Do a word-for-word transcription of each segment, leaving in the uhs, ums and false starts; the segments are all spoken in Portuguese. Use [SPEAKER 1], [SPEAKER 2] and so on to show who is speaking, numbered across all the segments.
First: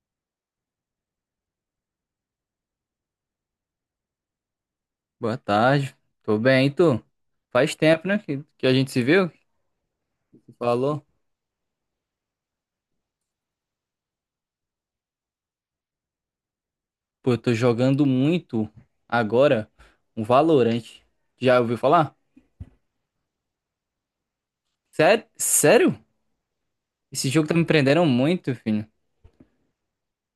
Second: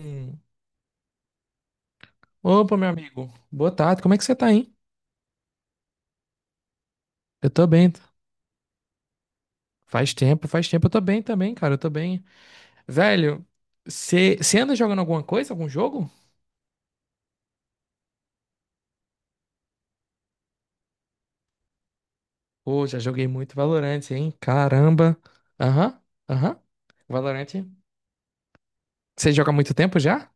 [SPEAKER 1] Hum. Opa, meu amigo. Boa tarde. Como é que você tá, hein?
[SPEAKER 2] Boa tarde. Tô bem, e tu?
[SPEAKER 1] Eu tô
[SPEAKER 2] Faz
[SPEAKER 1] bem.
[SPEAKER 2] tempo, né, que, que a gente se viu, que
[SPEAKER 1] Faz tempo,
[SPEAKER 2] tu
[SPEAKER 1] faz tempo. Eu tô
[SPEAKER 2] falou.
[SPEAKER 1] bem também, cara. Eu tô bem. Velho, você anda jogando alguma coisa? Algum jogo?
[SPEAKER 2] Pô, eu tô jogando muito agora um Valorant. Já ouviu falar?
[SPEAKER 1] Pô, já joguei muito Valorant, hein? Caramba.
[SPEAKER 2] Sério? Sério?
[SPEAKER 1] Aham, aham.
[SPEAKER 2] Esse jogo
[SPEAKER 1] Valorant.
[SPEAKER 2] tá me prendendo muito, filho.
[SPEAKER 1] Você joga há muito tempo já?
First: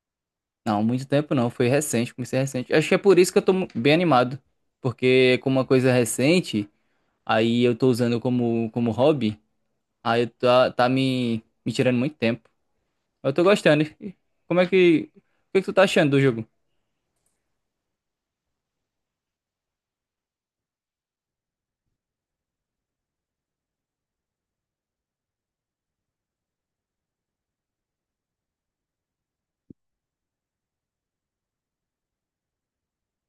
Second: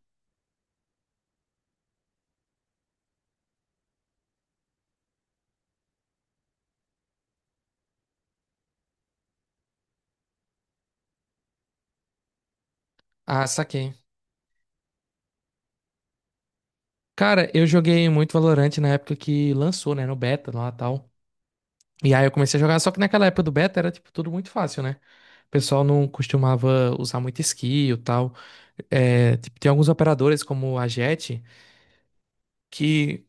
[SPEAKER 2] Não, muito tempo não, foi recente, comecei recente. Acho que é por isso que eu tô mu- bem animado, porque como uma coisa recente, aí eu tô usando como, como hobby, aí eu tá, tá me, me tirando muito tempo. Eu tô
[SPEAKER 1] Ah,
[SPEAKER 2] gostando.
[SPEAKER 1] saquei.
[SPEAKER 2] E como é que... O que é que tu tá achando do jogo?
[SPEAKER 1] Cara, eu joguei muito Valorant na época que lançou, né? No beta lá e tal. E aí eu comecei a jogar, só que naquela época do beta era, tipo, tudo muito fácil, né? O pessoal não costumava usar muito skill e tal. É, tipo, tem alguns operadores, como a Jet, que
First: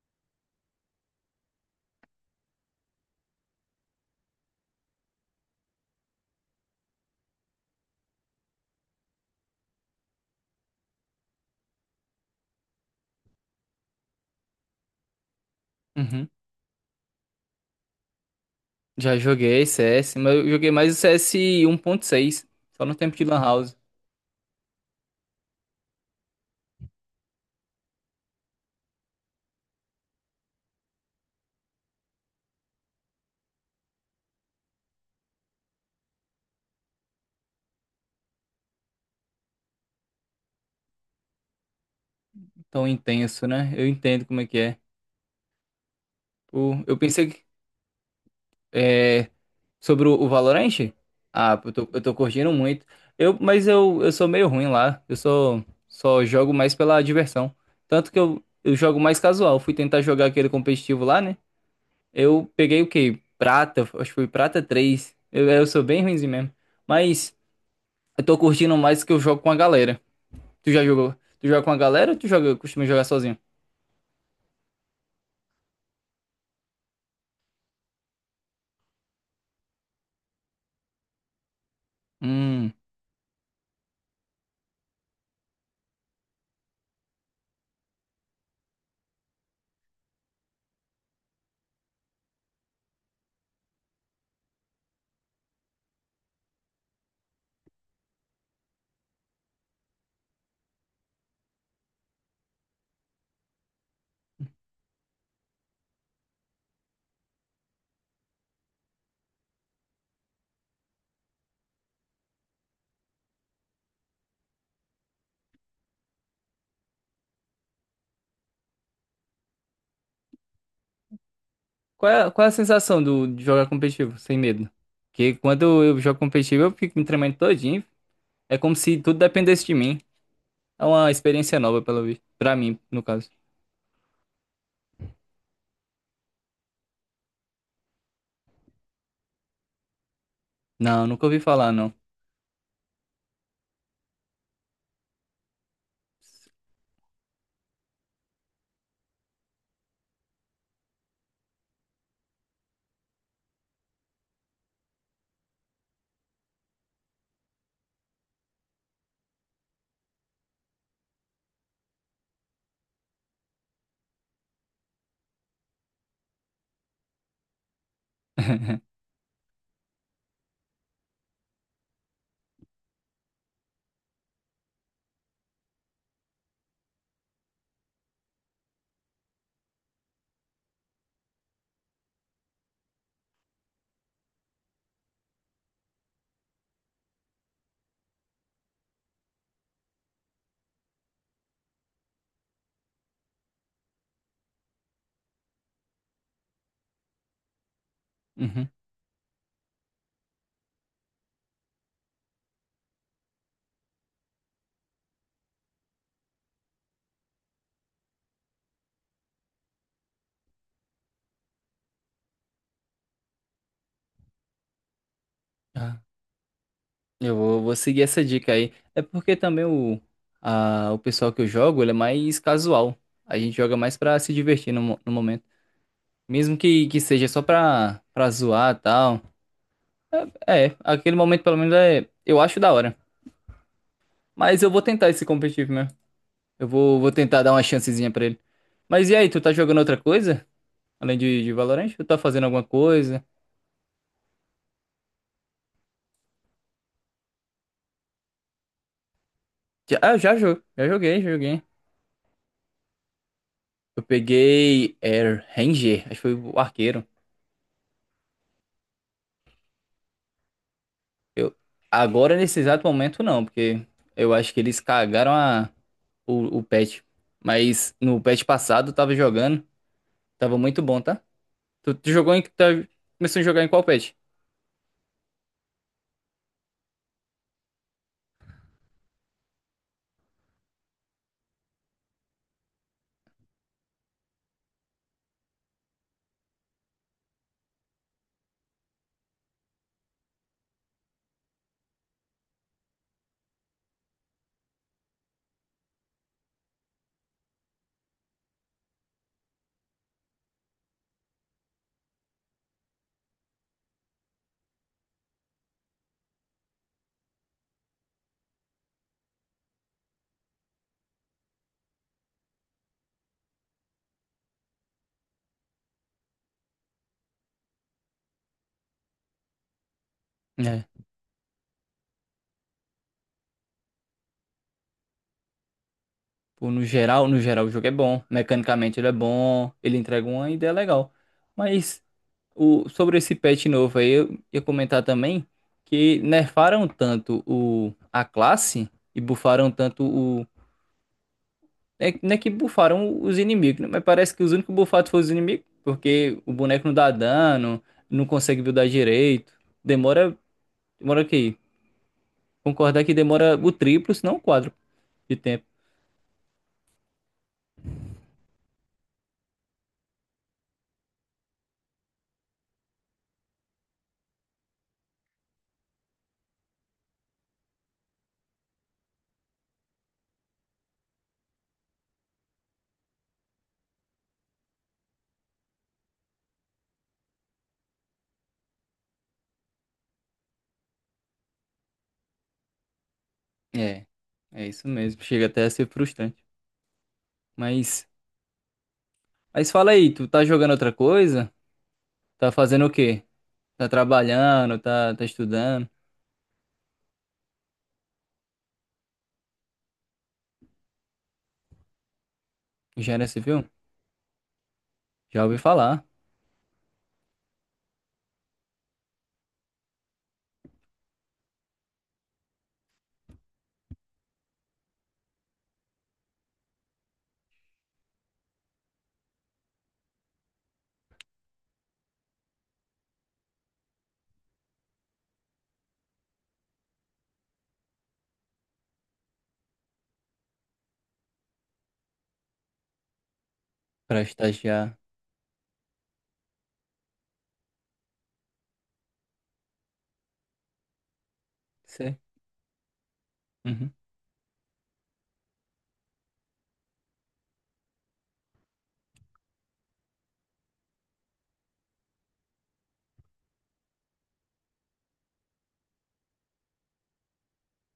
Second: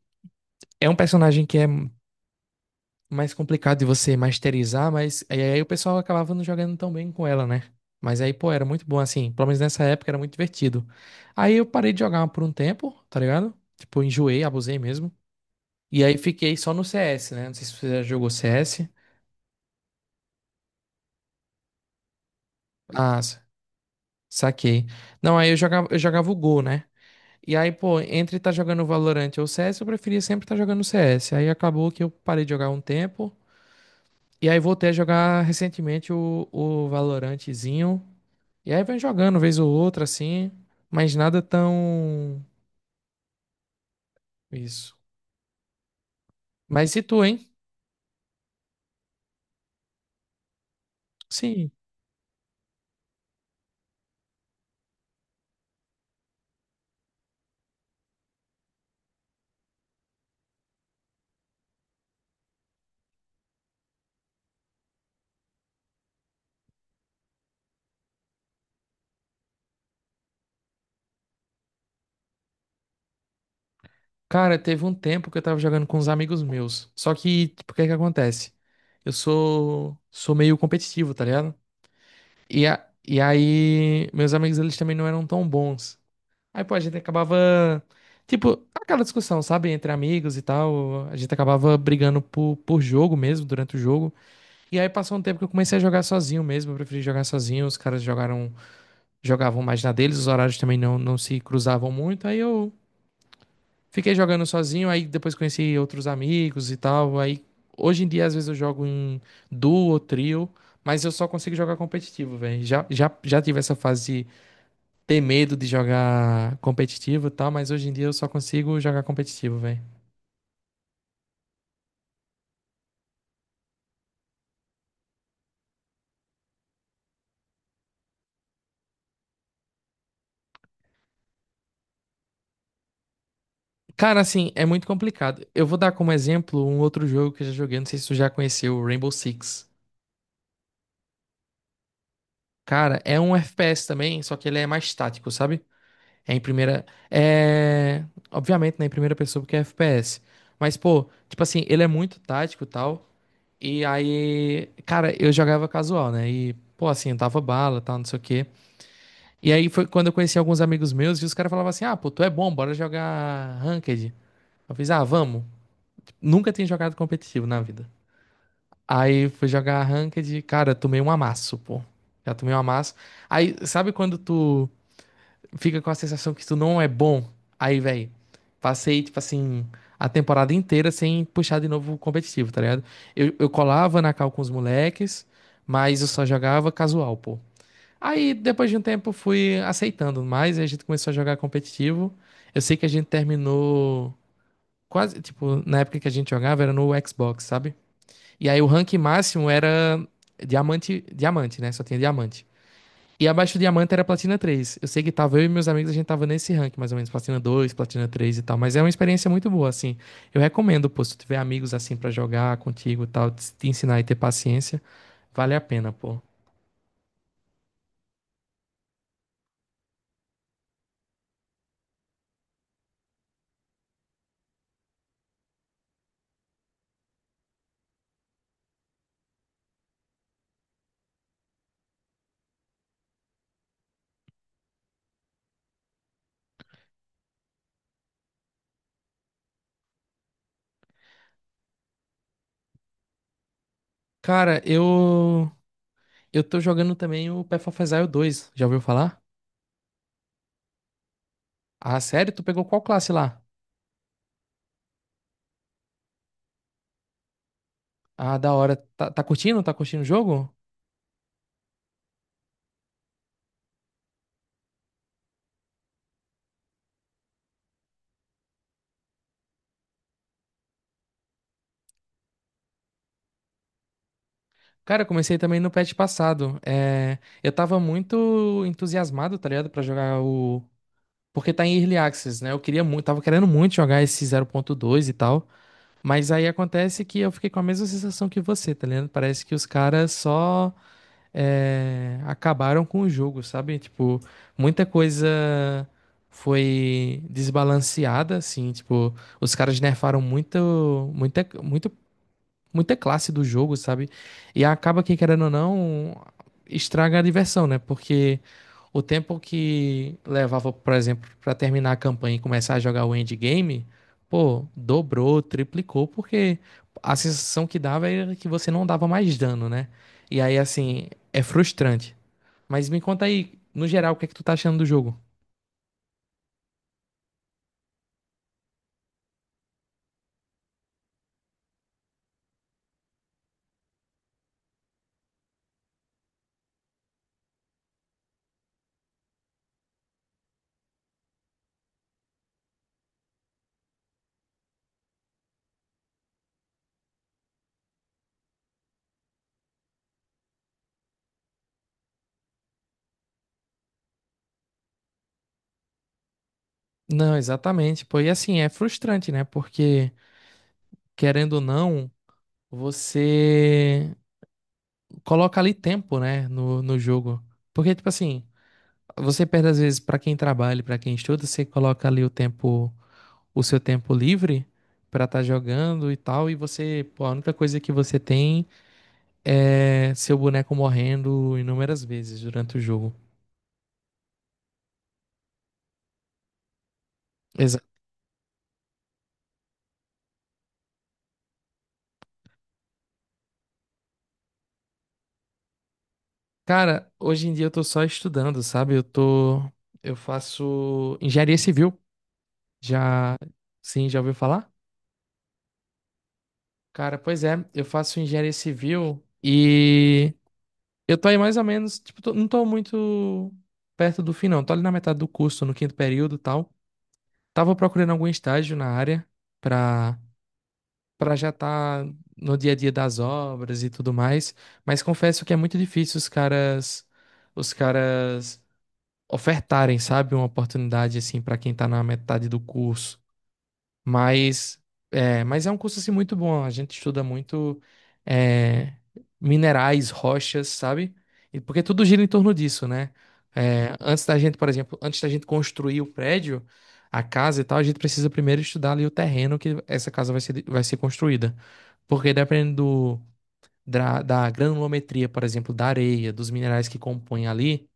[SPEAKER 1] é um personagem que é mais complicado de você masterizar, mas aí aí o pessoal acabava não jogando tão bem com ela, né? Mas aí, pô, era muito bom, assim. Pelo menos nessa época era muito divertido. Aí eu parei de jogar por um tempo, tá ligado? Tipo, eu enjoei, abusei mesmo. E aí
[SPEAKER 2] Uhum.
[SPEAKER 1] fiquei só no C S, né? Não sei se você já jogou C S.
[SPEAKER 2] Já joguei C S, mas eu joguei mais o C S um ponto seis, só no tempo
[SPEAKER 1] Ah,
[SPEAKER 2] de Lan
[SPEAKER 1] sa-
[SPEAKER 2] House.
[SPEAKER 1] saquei. Não, aí eu jogava, eu jogava o Go, né? E aí, pô, entre estar tá jogando Valorant ou C S, eu preferia sempre estar tá jogando C S. Aí acabou que eu parei de jogar um tempo. E aí voltei a jogar recentemente o, o Valorantezinho. E aí vem jogando vez ou outra, assim. Mas nada tão.
[SPEAKER 2] Tão intenso, né? Eu entendo como é que é.
[SPEAKER 1] Isso.
[SPEAKER 2] O,
[SPEAKER 1] Mas
[SPEAKER 2] eu
[SPEAKER 1] e tu,
[SPEAKER 2] pensei
[SPEAKER 1] hein?
[SPEAKER 2] que, é, sobre o, o Valorant. Ah,
[SPEAKER 1] Sim.
[SPEAKER 2] eu tô, eu tô curtindo muito. Eu, mas eu, eu sou meio ruim lá. Eu sou, só jogo mais pela diversão. Tanto que eu, eu jogo mais casual. Fui tentar jogar aquele competitivo lá, né? Eu peguei o quê? Prata, acho que foi Prata três. Eu, eu sou bem ruimzinho mesmo. Mas eu tô curtindo mais que eu jogo com a galera. Tu já jogou? Tu joga com a galera ou tu joga, costuma jogar sozinho?
[SPEAKER 1] Cara, teve um tempo que eu tava jogando com uns amigos meus. Só que, tipo, o que que acontece? Eu sou. Sou meio competitivo, tá ligado? E,
[SPEAKER 2] Hum.
[SPEAKER 1] a, e aí, meus amigos, eles também não eram tão bons. Aí, pô, a gente acabava. Tipo, aquela discussão, sabe? Entre amigos e tal. A gente acabava brigando por, por jogo mesmo, durante o jogo. E aí passou um tempo que eu comecei a jogar sozinho mesmo. Eu preferi jogar sozinho. Os caras jogaram, jogavam mais na deles. Os horários também não, não se cruzavam muito. Aí eu fiquei jogando sozinho. Aí depois conheci outros amigos e tal. Aí hoje em dia, às vezes, eu jogo em duo ou trio. Mas eu só consigo jogar competitivo, velho. Já, já, já tive essa fase ter medo de jogar competitivo e tal, mas hoje em dia eu só consigo jogar competitivo, velho.
[SPEAKER 2] Qual é, qual é a sensação do, de jogar competitivo, sem medo? Porque quando eu jogo competitivo, eu fico me tremendo todinho. É como se tudo dependesse de mim. É uma experiência nova, pelo visto. Pra mim, no caso.
[SPEAKER 1] Cara, assim, é muito complicado. Eu vou dar como exemplo um outro jogo que eu já joguei, não sei se tu já conheceu, o Rainbow Six.
[SPEAKER 2] Não, nunca ouvi falar, não.
[SPEAKER 1] Cara, é um F P S também, só que ele é mais tático, sabe? É em primeira. É. Obviamente, né? Em primeira pessoa, porque é F P S. Mas, pô, tipo assim, ele é muito tático e tal. E aí. Cara, eu jogava casual, né? E, pô, assim, eu dava bala e tal, não sei o quê. E aí foi quando eu conheci alguns amigos meus e os caras falavam assim: ah, pô, tu é bom, bora jogar Ranked. Eu fiz, ah, vamos. Nunca tinha jogado competitivo na vida. Aí fui jogar Ranked, cara, tomei um amasso, pô. Já tomei um amasso. Aí, sabe quando tu fica com a sensação que tu não é bom? Aí, velho, passei, tipo assim, a temporada inteira sem puxar de novo o competitivo, tá ligado? Eu, eu colava na cal com os moleques, mas eu só jogava casual, pô. Aí, depois de um tempo, fui aceitando mais e a gente começou a jogar competitivo. Eu sei que a gente terminou quase, tipo, na época que a gente jogava era no Xbox, sabe? E aí o
[SPEAKER 2] Uhum.
[SPEAKER 1] rank máximo era diamante, diamante, né? Só tinha diamante. E abaixo do diamante era platina três. Eu sei que tava eu e meus amigos, a gente tava nesse rank, mais ou menos, platina dois, platina três e tal. Mas é uma experiência muito boa, assim. Eu recomendo, pô, se tu tiver amigos assim pra jogar contigo e tal, te te ensinar e ter paciência, vale a pena,
[SPEAKER 2] Ah,
[SPEAKER 1] pô.
[SPEAKER 2] eu vou, vou seguir essa dica aí. É porque também o, a, o pessoal que eu jogo, ele é mais casual. A gente joga mais pra se divertir no, mo- no momento. Mesmo que, que seja só pra, pra zoar e tal. É, é, aquele momento pelo menos é, eu acho, da hora. Mas eu vou tentar esse competitivo mesmo. Eu vou, vou tentar dar uma chancezinha pra ele. Mas e aí, tu tá jogando outra coisa? Além de, de Valorant? Tu tá fazendo alguma coisa?
[SPEAKER 1] Cara, eu Eu tô jogando também o Path of Exile dois. Já ouviu falar?
[SPEAKER 2] Já, ah, já, jo- já joguei, já joguei.
[SPEAKER 1] Ah, sério? Tu pegou qual classe lá?
[SPEAKER 2] Eu peguei Air Ranger, acho que foi o arqueiro.
[SPEAKER 1] Ah, da hora. Tá, tá curtindo? Tá curtindo o jogo?
[SPEAKER 2] Eu, agora, nesse exato momento, não, porque eu acho que eles cagaram a, o, o patch. Mas no patch passado eu tava jogando, tava muito bom, tá? Tu, tu jogou em. Tá, começou a jogar em qual patch?
[SPEAKER 1] Cara, eu comecei também no patch passado. É, eu tava muito entusiasmado, tá ligado? Pra jogar o. Porque tá em Early Access, né? Eu queria muito, tava querendo muito jogar esse zero ponto dois e tal. Mas aí acontece que eu fiquei com a mesma sensação que você, tá ligado? Parece que os caras só é, acabaram com o jogo, sabe? Tipo, muita coisa foi desbalanceada, assim, tipo, os caras nerfaram muito, muita, muito muita classe do jogo, sabe? E acaba que, querendo ou não, estraga a diversão, né? Porque o tempo que levava, por exemplo, pra terminar a campanha e começar a jogar o endgame, pô, dobrou, triplicou, porque a sensação que dava era que você não dava mais dano, né? E aí, assim, é frustrante. Mas me conta aí, no geral, o que é que tu tá achando do jogo?
[SPEAKER 2] Pô, no geral, no geral, o jogo é bom. Mecanicamente ele é bom, ele entrega uma ideia legal. Mas o, sobre esse patch novo aí, eu ia comentar também que nerfaram tanto o, a classe e bufaram tanto o. É, não é que bufaram os inimigos, né? Mas parece que os únicos bufados foram os inimigos, porque o boneco não dá dano, não consegue buildar direito. Demora. Demora o quê? Concordar que demora o triplo, se não o quadro de tempo.
[SPEAKER 1] Não, exatamente. Pô, e assim, é frustrante, né? Porque, querendo ou não, você coloca ali tempo, né, no, no jogo. Porque, tipo assim, você perde às vezes pra quem trabalha, e pra quem estuda, você coloca ali o tempo, o seu tempo livre pra estar jogando e tal, e você, pô, a única coisa que você tem é seu boneco morrendo inúmeras vezes durante o jogo.
[SPEAKER 2] É, é isso mesmo. Chega até a ser frustrante.
[SPEAKER 1] Exato.
[SPEAKER 2] Mas. Mas fala aí, tu tá jogando outra coisa? Tá fazendo o quê? Tá trabalhando, tá, tá estudando?
[SPEAKER 1] Cara, hoje em dia eu tô só estudando, sabe? Eu tô, eu faço engenharia civil.
[SPEAKER 2] Engenharia
[SPEAKER 1] Já,
[SPEAKER 2] civil?
[SPEAKER 1] sim, já ouviu falar?
[SPEAKER 2] Já ouvi falar.
[SPEAKER 1] Cara, pois é, eu faço engenharia civil e Eu tô aí mais ou menos, tipo, tô- não tô muito perto do fim, não. Tô ali na metade do curso, no quinto período e tal. Tava procurando algum estágio na área pra, pra já estar no dia a dia das obras e tudo mais. Mas confesso que é muito difícil os caras, os caras ofertarem, sabe, uma oportunidade assim pra quem tá na metade do curso.
[SPEAKER 2] Pra
[SPEAKER 1] Mas
[SPEAKER 2] estagiar.
[SPEAKER 1] é, mas é um curso assim muito bom. A gente estuda muito é, minerais, rochas, sabe? E porque tudo
[SPEAKER 2] Sei.
[SPEAKER 1] gira em torno disso, né?
[SPEAKER 2] Uhum.
[SPEAKER 1] É, antes da gente, por exemplo, antes da gente construir o prédio, a casa e tal, a gente precisa primeiro estudar ali o terreno que essa casa vai ser, vai ser construída. Porque dependendo do- da, da granulometria, por exemplo, da areia, dos minerais que compõem ali,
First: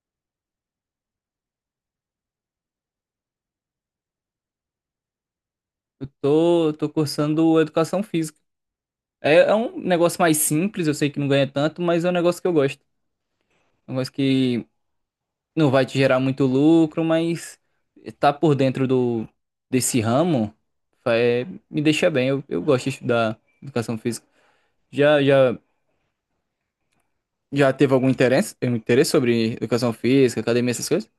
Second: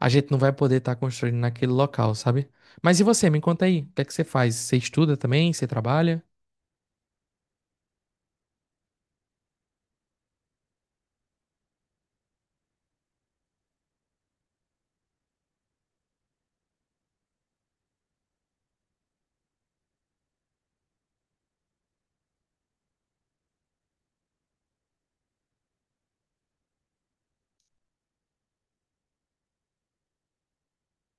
[SPEAKER 1] a gente não vai poder estar construindo naquele local, sabe? Mas e você? Me conta aí, o que é que você faz? Você estuda também? Você
[SPEAKER 2] Eu
[SPEAKER 1] trabalha?
[SPEAKER 2] tô, tô cursando educação física. É, é um negócio mais simples, eu sei que não ganha tanto, mas é um negócio que eu gosto. É um negócio que não vai te gerar muito lucro, mas tá por dentro do, desse ramo, é, me deixa bem. Eu, eu gosto de estudar educação física. Já, já Já teve algum interesse, um interesse sobre educação física, academia, essas coisas?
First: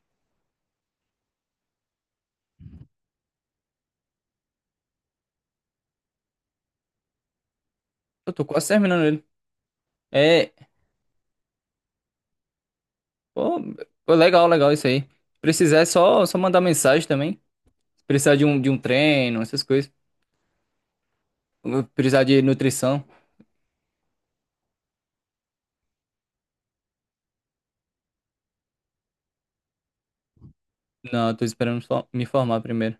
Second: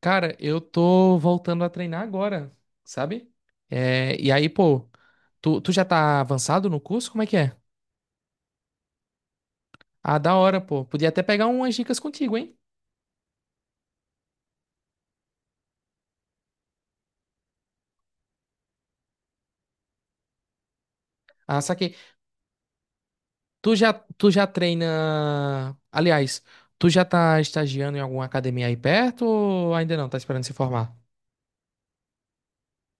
[SPEAKER 1] Cara, eu tô voltando a treinar agora, sabe? É, e aí, pô, tu, tu já tá avançado no curso? Como é que é?
[SPEAKER 2] Eu tô quase terminando ele.
[SPEAKER 1] Ah, da
[SPEAKER 2] É,
[SPEAKER 1] hora, pô. Podia até pegar umas dicas contigo, hein?
[SPEAKER 2] pô, pô, legal, legal isso aí. Se precisar, é só, só mandar mensagem também. Se precisar de um, de um treino, essas coisas.
[SPEAKER 1] Ah,
[SPEAKER 2] Se
[SPEAKER 1] saquei.
[SPEAKER 2] precisar de nutrição.
[SPEAKER 1] Tu já, tu já treina. Aliás, tu já tá estagiando em alguma academia aí perto ou ainda não? Tá esperando se formar?
[SPEAKER 2] Não, eu tô esperando só me formar primeiro.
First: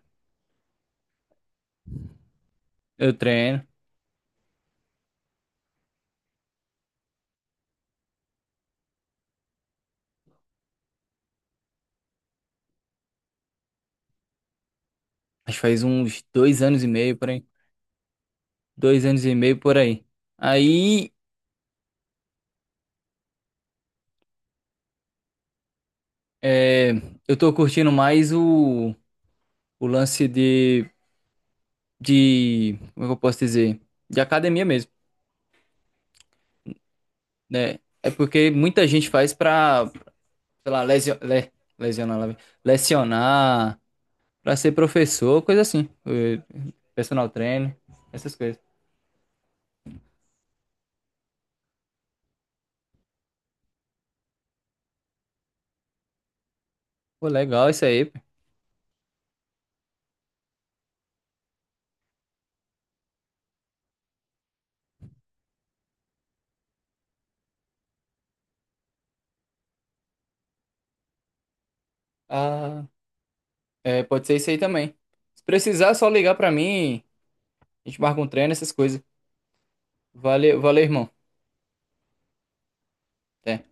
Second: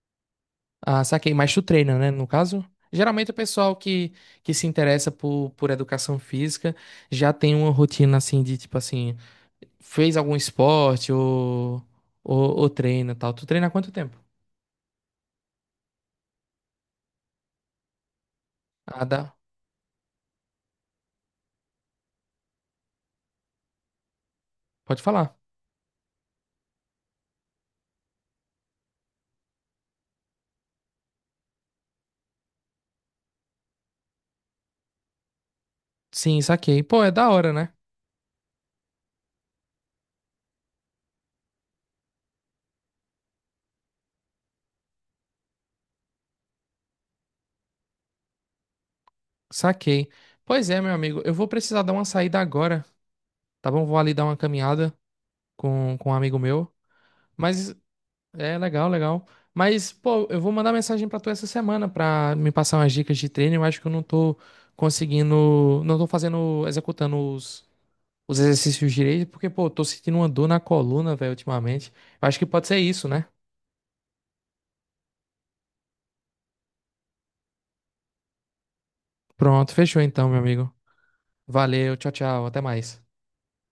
[SPEAKER 1] Ah, saquei. Mas tu treina, né? No caso?
[SPEAKER 2] Eu
[SPEAKER 1] Geralmente o
[SPEAKER 2] treino.
[SPEAKER 1] pessoal que, que se interessa por, por educação física já tem uma rotina assim de tipo assim, fez algum esporte ou, ou, ou treina e tal. Tu treina há quanto tempo?
[SPEAKER 2] Acho que faz uns dois anos e meio por aí.
[SPEAKER 1] Ah,
[SPEAKER 2] Dois anos e
[SPEAKER 1] dá.
[SPEAKER 2] meio por aí. Aí,
[SPEAKER 1] Pode falar.
[SPEAKER 2] é, eu tô curtindo mais o, o lance de, de. Como é que eu posso dizer? De academia mesmo.
[SPEAKER 1] Sim, saquei. Pô, é da hora, né?
[SPEAKER 2] Né? É porque muita gente faz pra, sei lá, lesio- le- lesionar, lá vem. Lecionar, pra ser professor, coisa assim. eh, Personal trainer, essas coisas.
[SPEAKER 1] Saquei. Pois é, meu amigo. Eu vou precisar dar uma saída agora, tá bom? Vou ali dar uma caminhada com, com um amigo meu.
[SPEAKER 2] Pô, legal
[SPEAKER 1] Mas
[SPEAKER 2] isso aí. Pô.
[SPEAKER 1] É, legal, legal. Mas, pô, eu vou mandar mensagem pra tu essa semana pra me passar umas dicas de treino. Eu acho que eu não tô conseguindo, não tô fazendo, executando os, os exercícios direito, porque, pô, eu tô sentindo uma dor na coluna, velho, ultimamente. Eu acho que pode ser
[SPEAKER 2] Ah,
[SPEAKER 1] isso, né?
[SPEAKER 2] é, pode ser isso aí também. Se precisar, é só ligar pra mim, a gente marca um treino, essas coisas.
[SPEAKER 1] Pronto, fechou então, meu
[SPEAKER 2] Valeu,
[SPEAKER 1] amigo.
[SPEAKER 2] valeu, irmão.
[SPEAKER 1] Valeu, tchau, tchau, até mais.
[SPEAKER 2] Até.